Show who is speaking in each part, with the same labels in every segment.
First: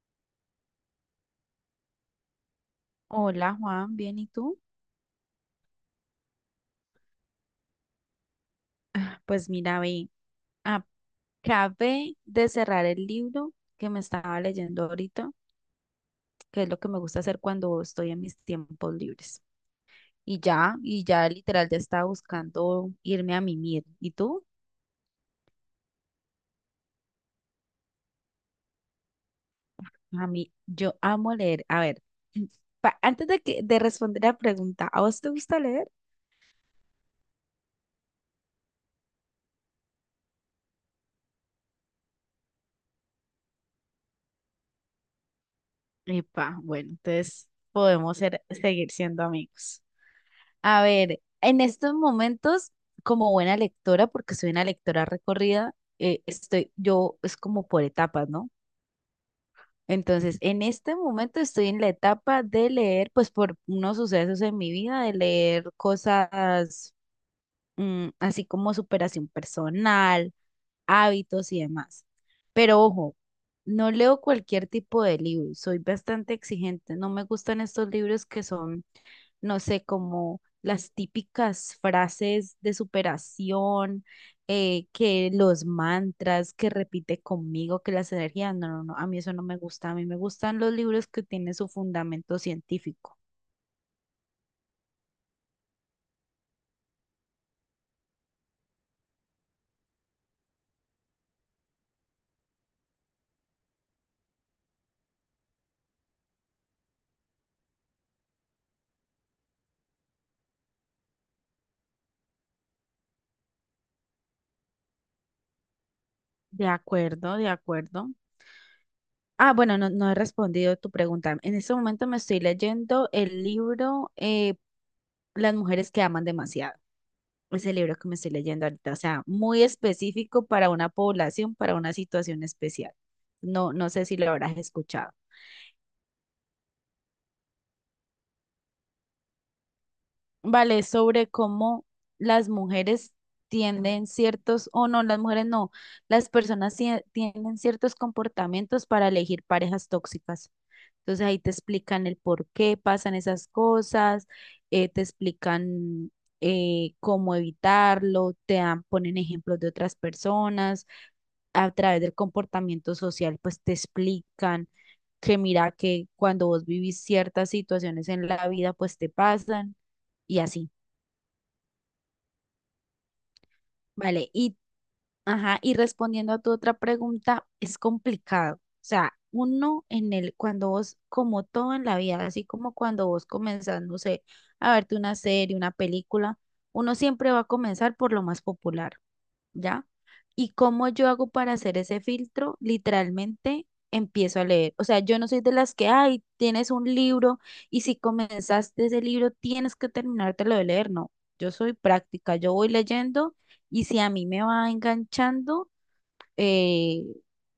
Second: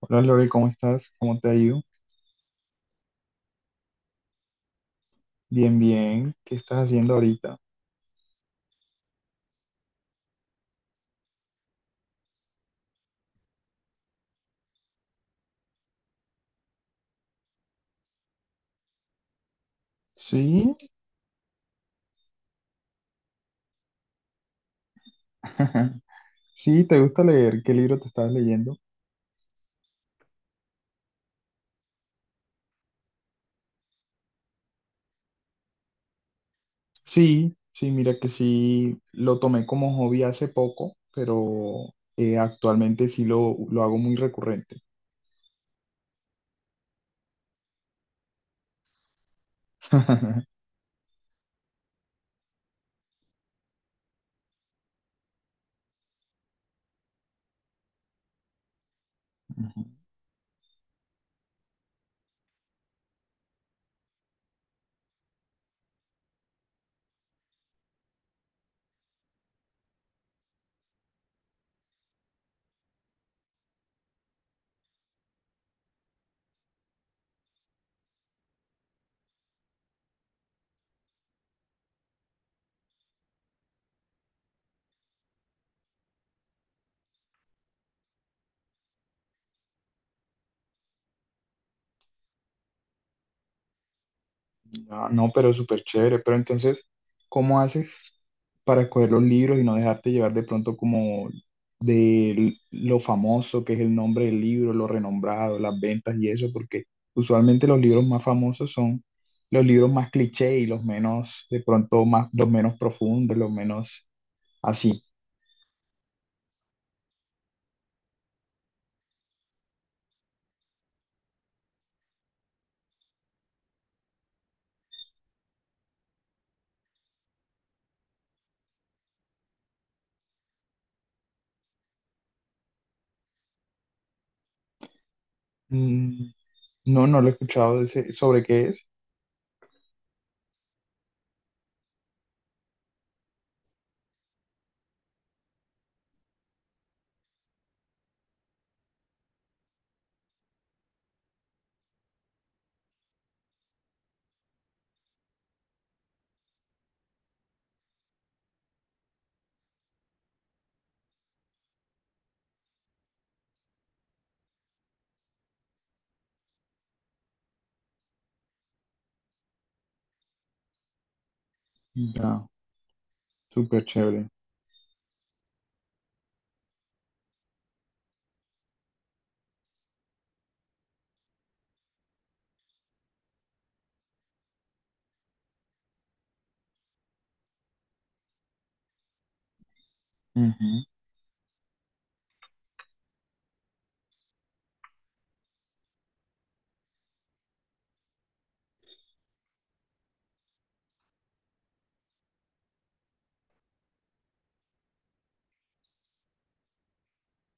Speaker 1: Hola Lore, ¿cómo estás? ¿Cómo te ha ido?
Speaker 2: Hola Juan, ¿bien y tú?
Speaker 1: Bien, bien. ¿Qué estás haciendo ahorita?
Speaker 2: Pues mira, ve, acabé de cerrar el libro que me estaba leyendo ahorita, que es lo que me gusta hacer cuando estoy en mis tiempos libres. Y
Speaker 1: Sí,
Speaker 2: ya, y ya literal ya estaba buscando irme a mimir. ¿Y tú?
Speaker 1: sí, ¿te gusta leer? ¿Qué libro te estás leyendo?
Speaker 2: A mí, yo amo leer. A ver, antes de que de responder la pregunta, ¿a vos te gusta leer?
Speaker 1: Sí, sí, mira que sí, lo tomé como hobby hace poco, pero actualmente sí lo hago muy recurrente.
Speaker 2: Epa, bueno, entonces seguir siendo amigos. A ver, en estos momentos, como buena lectora, porque soy una lectora recorrida, yo es como por etapas, ¿no? Entonces, en este momento estoy en la etapa de leer, pues por unos sucesos en mi vida, de leer cosas así como superación personal, hábitos y demás. Pero ojo, no leo cualquier tipo de libro, soy bastante exigente, no me gustan estos libros que son no sé, como las típicas frases de superación, que los mantras que repite conmigo, que las energías, no, no, no, a mí eso no me gusta, a mí me gustan los libros que tienen su fundamento científico.
Speaker 1: Ah, no, pero súper chévere. Pero entonces, ¿cómo haces para coger los libros y no dejarte llevar de pronto como de lo famoso que es el nombre del libro, lo renombrado, las ventas y eso? Porque usualmente los libros más famosos son los libros más cliché y los menos, de pronto, más, los menos profundos, los menos así.
Speaker 2: De acuerdo, de acuerdo. Ah, bueno, no, no he respondido tu pregunta. En este momento me estoy leyendo el libro Las mujeres que aman demasiado. Ese libro que me estoy leyendo ahorita, o sea, muy específico para una población, para una situación especial. No, no sé si lo habrás escuchado.
Speaker 1: Mm, no, no lo he escuchado ¿Sobre qué es?
Speaker 2: Vale, es sobre cómo las mujeres tienden ciertos, o no, las mujeres no, las personas tienen ciertos comportamientos para elegir parejas tóxicas. Entonces ahí te explican el por qué pasan esas cosas, te explican cómo evitarlo, ponen ejemplos de otras personas a través del comportamiento social, pues te explican que mira que cuando vos vivís ciertas situaciones en la vida, pues te pasan y así,
Speaker 1: Ya, súper chévere.
Speaker 2: ¿vale? Ajá, y respondiendo a tu otra pregunta, es complicado. O sea, cuando vos, como todo en la vida, así como cuando vos comenzás, no sé, a verte una serie, una película, uno siempre va a comenzar por lo más popular. ¿Ya? ¿Y cómo yo hago para hacer ese filtro? Literalmente empiezo a leer. O sea, yo no soy de las que, ay, tienes un libro y si comenzaste ese libro tienes que terminártelo de leer. No, yo soy práctica, yo voy leyendo y si a mí me va enganchando, eh,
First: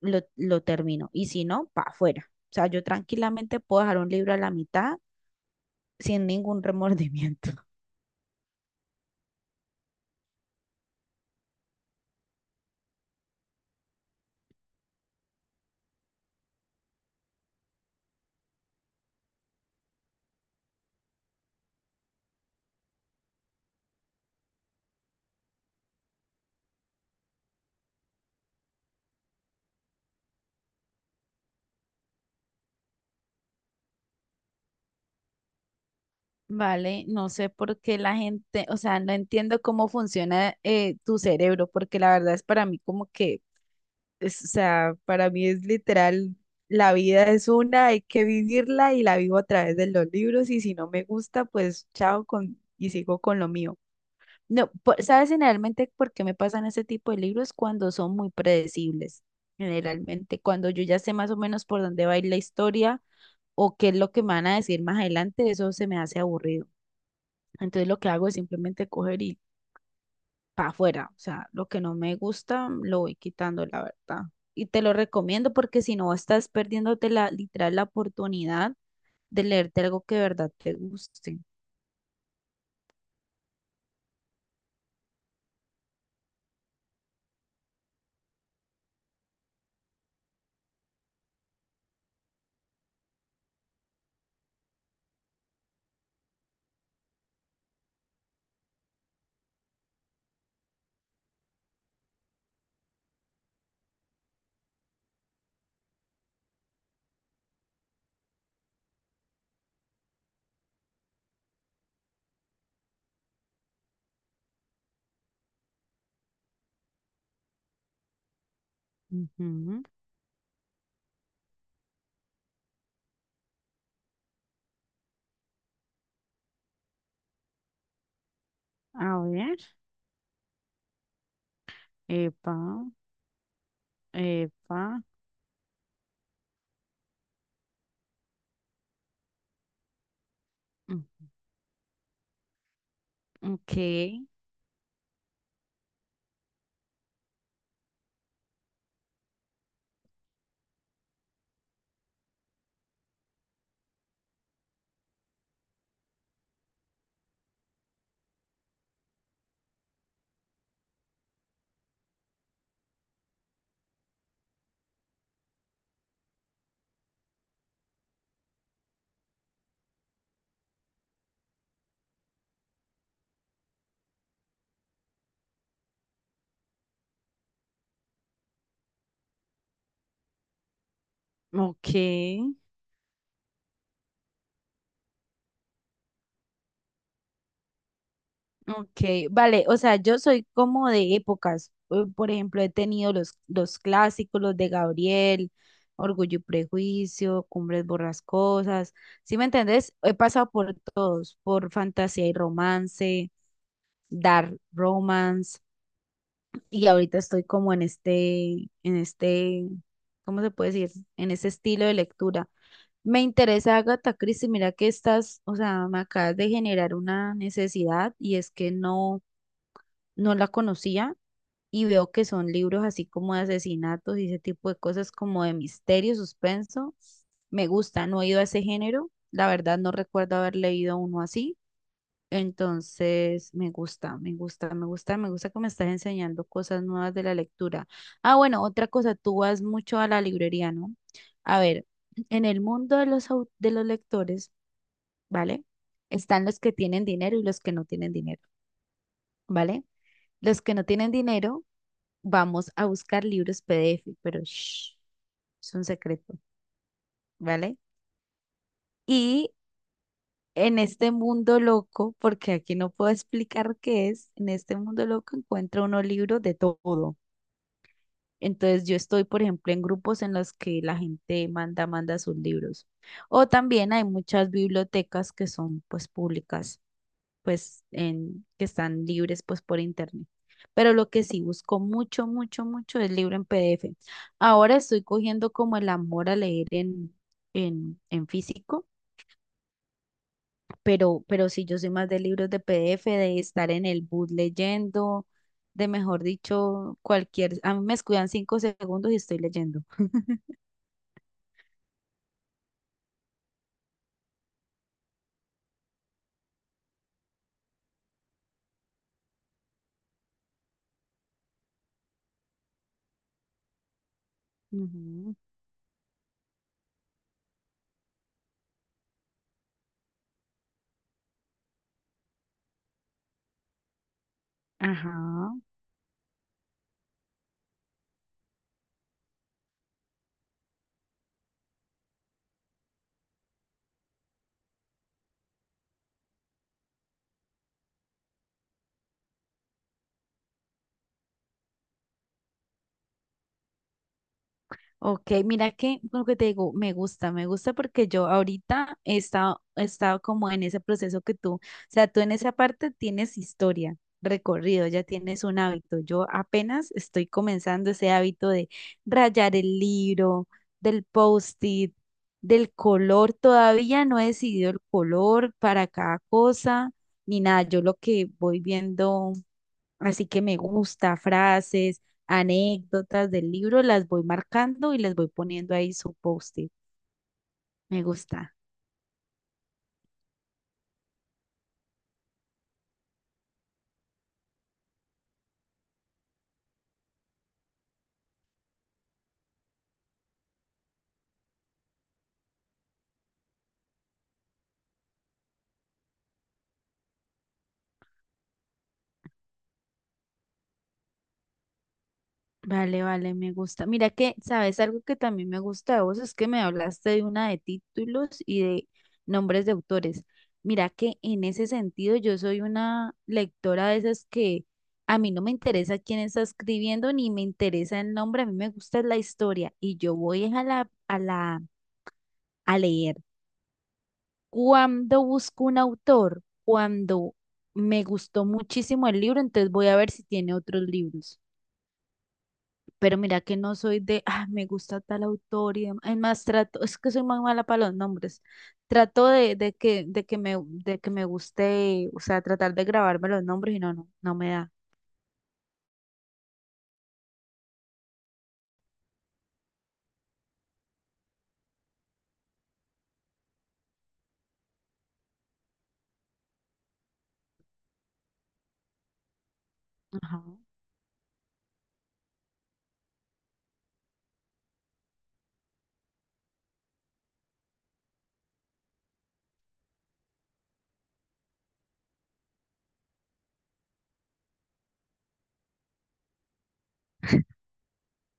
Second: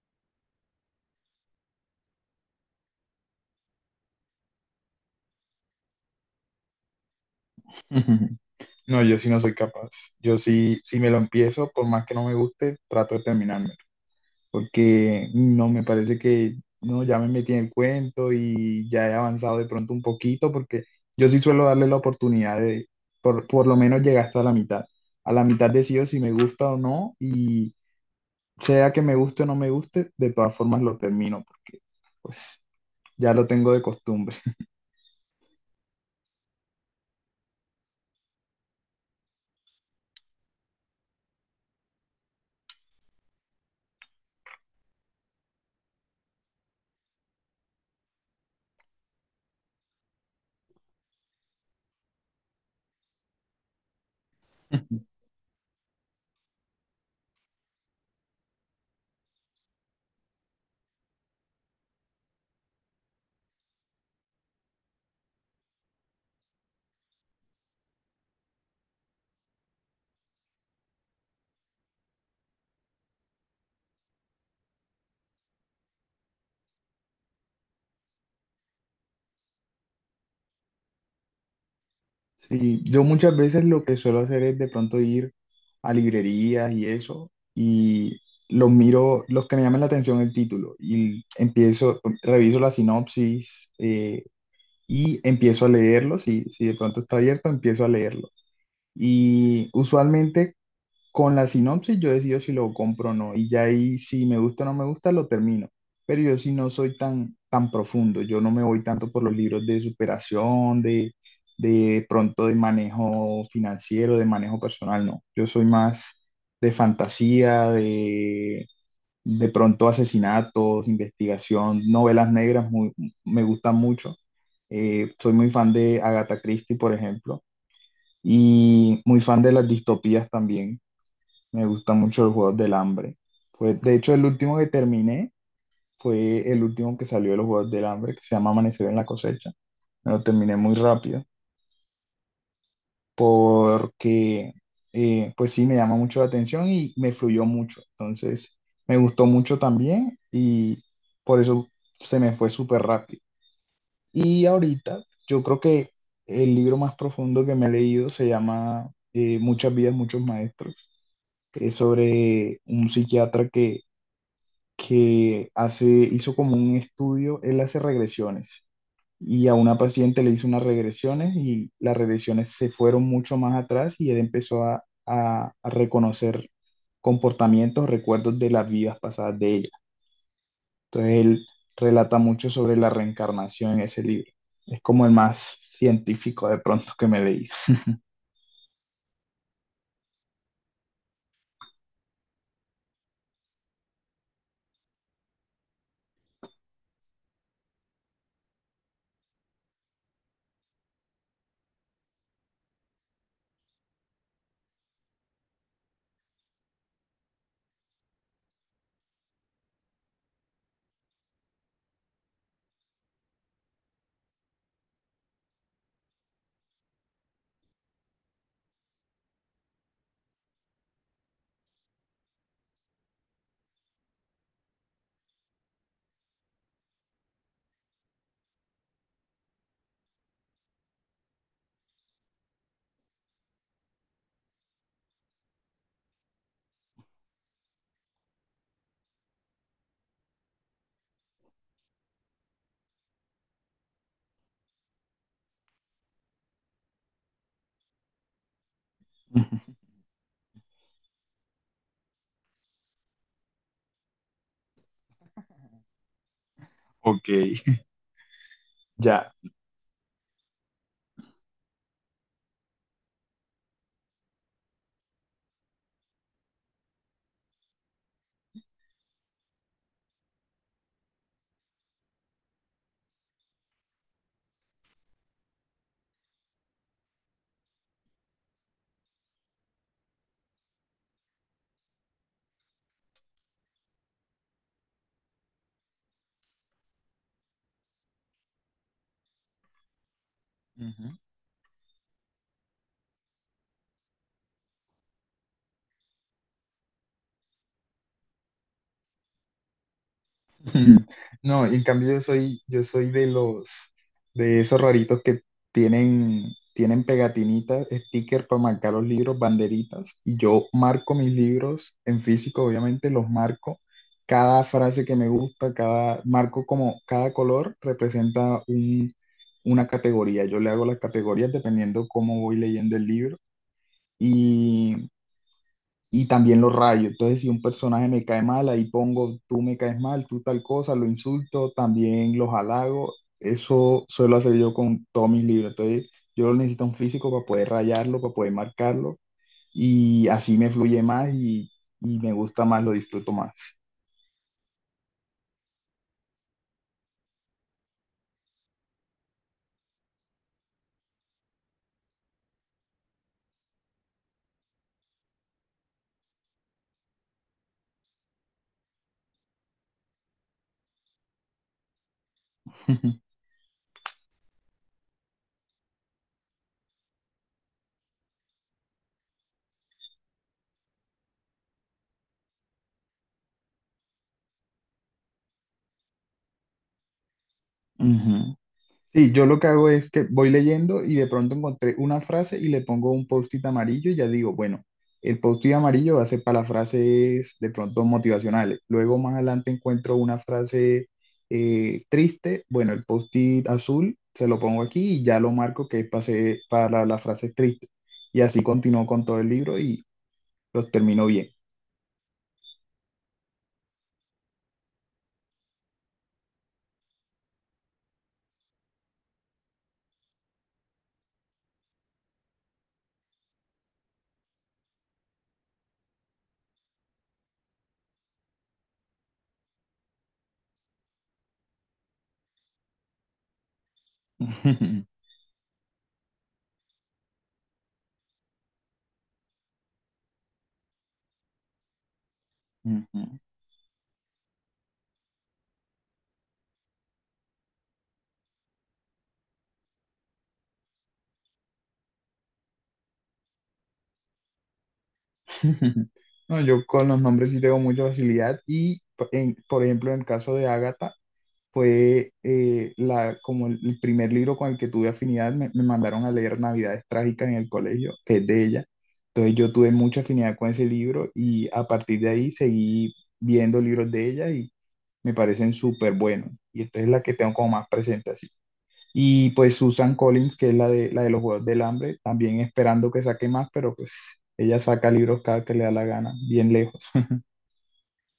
Speaker 2: lo termino. Y si no, para afuera. O sea, yo tranquilamente puedo dejar un libro a la mitad sin ningún remordimiento.
Speaker 1: Ujú. No, yo sí no soy capaz. Yo sí, si me lo empiezo, por más que no me guste, trato de terminármelo. Porque no me parece que no, ya me metí en el cuento y ya he avanzado de pronto un poquito, porque yo sí suelo darle la oportunidad por lo menos llegar hasta la mitad. A la mitad decido si me gusta o no, y sea que me guste o no me guste, de todas formas lo termino, porque pues ya lo tengo de costumbre.
Speaker 2: Vale, no sé por qué la gente, o sea, no entiendo cómo funciona tu cerebro, porque la verdad es para mí como que, o sea, para mí es literal, la vida es una, hay que vivirla y la vivo a través de los libros y si no me gusta, pues chao con, y sigo con lo mío. No, por- ¿sabes generalmente por qué me pasan ese tipo de libros? Cuando son muy predecibles, generalmente, cuando yo ya sé más o menos por dónde va a ir la historia o qué es lo que me van a decir más adelante, eso se me hace aburrido. Entonces lo que hago es simplemente coger y para afuera. O sea, lo que no me gusta lo voy quitando, la verdad. Y te lo recomiendo porque si no estás perdiéndote la, literal, la oportunidad de leerte algo que de verdad te guste.
Speaker 1: Sí, yo muchas veces lo que suelo hacer es de pronto ir a librerías y eso, y los miro, los que me llaman la atención el título, y empiezo, reviso la sinopsis y empiezo a leerlo, si de pronto está abierto, empiezo a leerlo. Y usualmente con la sinopsis yo decido si lo compro o no, y ya ahí si me gusta o no me gusta lo termino. Pero yo sí no soy tan, tan profundo, yo no me voy tanto por los libros de superación, de pronto de manejo financiero, de manejo personal, no. Yo soy más de fantasía, de
Speaker 2: Ujú.
Speaker 1: pronto asesinatos, investigación, novelas negras, me gustan mucho. Soy muy fan de Agatha Christie, por ejemplo, y
Speaker 2: A
Speaker 1: muy fan de
Speaker 2: ver.
Speaker 1: las distopías también. Me gusta mucho los
Speaker 2: Epa,
Speaker 1: Juegos del Hambre. Pues, de hecho, el último que
Speaker 2: epa.
Speaker 1: terminé fue el último que salió de los Juegos del Hambre, que se llama Amanecer en la cosecha. Me lo terminé muy
Speaker 2: mm,
Speaker 1: rápido
Speaker 2: Ok,
Speaker 1: porque, pues sí, me llama mucho la atención y me fluyó mucho. Entonces, me gustó mucho también y por eso se me fue súper rápido. Y ahorita, yo creo que el libro más profundo que me he leído se llama Muchas vidas, muchos maestros. Es sobre un psiquiatra que hace, hizo como un estudio, él hace regresiones y a una paciente le hizo unas regresiones y las regresiones se fueron mucho más atrás y él empezó a reconocer comportamientos, recuerdos de las vidas pasadas de ella. Entonces él relata mucho
Speaker 2: ok.
Speaker 1: sobre la reencarnación en ese libro. Es como el más científico de pronto que me leí.
Speaker 2: Ok, vale, o sea, yo soy como de épocas. Por ejemplo, he tenido los clásicos, los de Gabriel, Orgullo y Prejuicio, Cumbres Borrascosas. ¿Sí me entendés? He pasado por todos, por fantasía y romance, dark romance, y ahorita estoy como en este, ¿cómo se puede decir? En ese estilo de lectura. Me interesa Agatha Christie, mira que estás, o sea, me acabas de generar una necesidad y es que no no la conocía y veo que son libros así como de asesinatos y ese tipo de cosas como de misterio, suspenso. Me gusta, no he ido a ese género. La verdad no recuerdo haber leído uno así. Entonces, me gusta, me gusta, me gusta, me gusta que me estás enseñando cosas nuevas de la lectura. Ah, bueno, otra cosa, tú vas mucho a la librería, ¿no? A ver, en el mundo de de los lectores, ¿vale? Están los que tienen dinero y los que no tienen dinero, ¿vale? Los que no tienen dinero vamos a buscar libros PDF, pero shh, es un secreto,
Speaker 1: Ok.
Speaker 2: ¿vale?
Speaker 1: Ya.
Speaker 2: Y en este mundo loco, porque aquí no puedo explicar qué es, en este mundo loco encuentra uno libro de todo. Entonces yo estoy, por ejemplo, en grupos en los que la gente manda sus libros. O también hay muchas bibliotecas que son pues públicas pues que están libres pues por internet. Pero lo que sí busco mucho, mucho, mucho es libro en PDF. Ahora estoy cogiendo como el amor a leer en físico,
Speaker 1: Ujú.
Speaker 2: pero sí yo soy más de libros de PDF, de estar en el bus leyendo, de mejor dicho, cualquier, a mí me escudan 5 segundos y estoy leyendo.
Speaker 1: No, y en cambio yo soy de los, de esos raritos que tienen, tienen pegatinitas, stickers para marcar los libros, banderitas, y yo marco mis libros en físico, obviamente los marco, cada frase que me
Speaker 2: Ujú.
Speaker 1: gusta, cada, marco como cada color representa un, una categoría, yo le hago las categorías dependiendo cómo voy leyendo el libro,
Speaker 2: Ajá.
Speaker 1: y también los rayos. Entonces, si un personaje me cae mal, ahí pongo, tú me caes mal, tú tal cosa, lo insulto, también los halago. Eso suelo hacer yo con todos mis libros. Entonces, yo necesito un físico para poder rayarlo, para poder marcarlo y así me fluye más y me gusta más, lo disfruto más.
Speaker 2: Ok, mira que lo que te digo, me gusta porque yo ahorita he estado como en ese proceso que tú, o sea, tú en esa parte tienes historia, recorrido, ya tienes un hábito. Yo apenas estoy comenzando ese hábito de rayar el libro, del post-it, del color. Todavía no he decidido el color para cada cosa, ni nada. Yo lo que voy viendo. Así que me gusta, frases, anécdotas del libro, las voy marcando y les voy poniendo ahí su post-it. Me
Speaker 1: Ujú.
Speaker 2: gusta.
Speaker 1: Sí, yo lo que hago es que voy leyendo y de pronto encontré una frase y le pongo un post-it amarillo y ya digo, bueno, el post-it amarillo va a ser para las frases de pronto motivacionales. Luego más adelante encuentro una frase triste, bueno, el post-it azul se lo pongo aquí y ya lo marco que es para las frases tristes. Y así continúo con todo el libro y los termino bien.
Speaker 2: Vale, vale, me gusta. Mira que, ¿sabes algo que también me gusta de vos? Es que me hablaste de una de títulos y de nombres de autores. Mira que en ese sentido yo soy una lectora de esas que a mí no me interesa quién está escribiendo ni me interesa el nombre, a mí me gusta la historia y yo voy a a leer. Cuando busco un autor, cuando me gustó muchísimo el libro, entonces voy a ver si tiene otros libros. Pero
Speaker 1: Ujú.
Speaker 2: mira que no soy de, ah, me gusta tal autor y demás. Es más, trato, es que soy muy mala para los nombres. Trato de que me guste, o sea, tratar de grabarme los nombres y no, no, no me da.
Speaker 1: No, yo con los nombres sí tengo mucha facilidad y por ejemplo en el caso de Ágata fue como el primer libro con el que tuve afinidad. Me mandaron a leer Navidades Trágicas en el colegio, que es de ella. Entonces yo tuve mucha
Speaker 2: Ajá.
Speaker 1: afinidad con ese libro y a partir de ahí seguí viendo libros de ella y me parecen súper buenos. Y esta es la que tengo como más presente así. Y pues Susan Collins, que es la de los Juegos del Hambre, también esperando que saque más, pero pues ella saca libros cada que le da la gana, bien lejos.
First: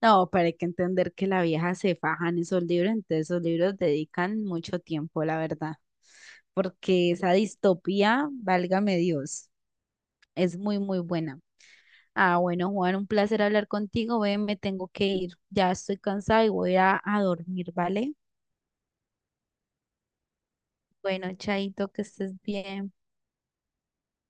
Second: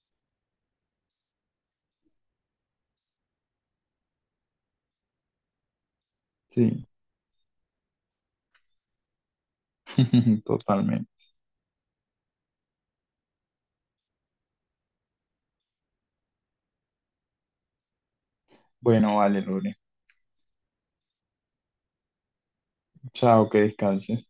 Speaker 2: No, pero hay que entender que la vieja se faja en esos libros, entonces esos libros dedican mucho tiempo, la verdad.
Speaker 1: Sí,
Speaker 2: Porque esa distopía, válgame Dios. Es muy, muy
Speaker 1: totalmente.
Speaker 2: buena. Ah, bueno, Juan, un placer hablar contigo. Ve, me tengo que ir. Ya estoy cansada y voy a dormir, ¿vale?
Speaker 1: Bueno, vale, Lore.
Speaker 2: Bueno, Chaito, que estés bien.
Speaker 1: Chao, que descanses.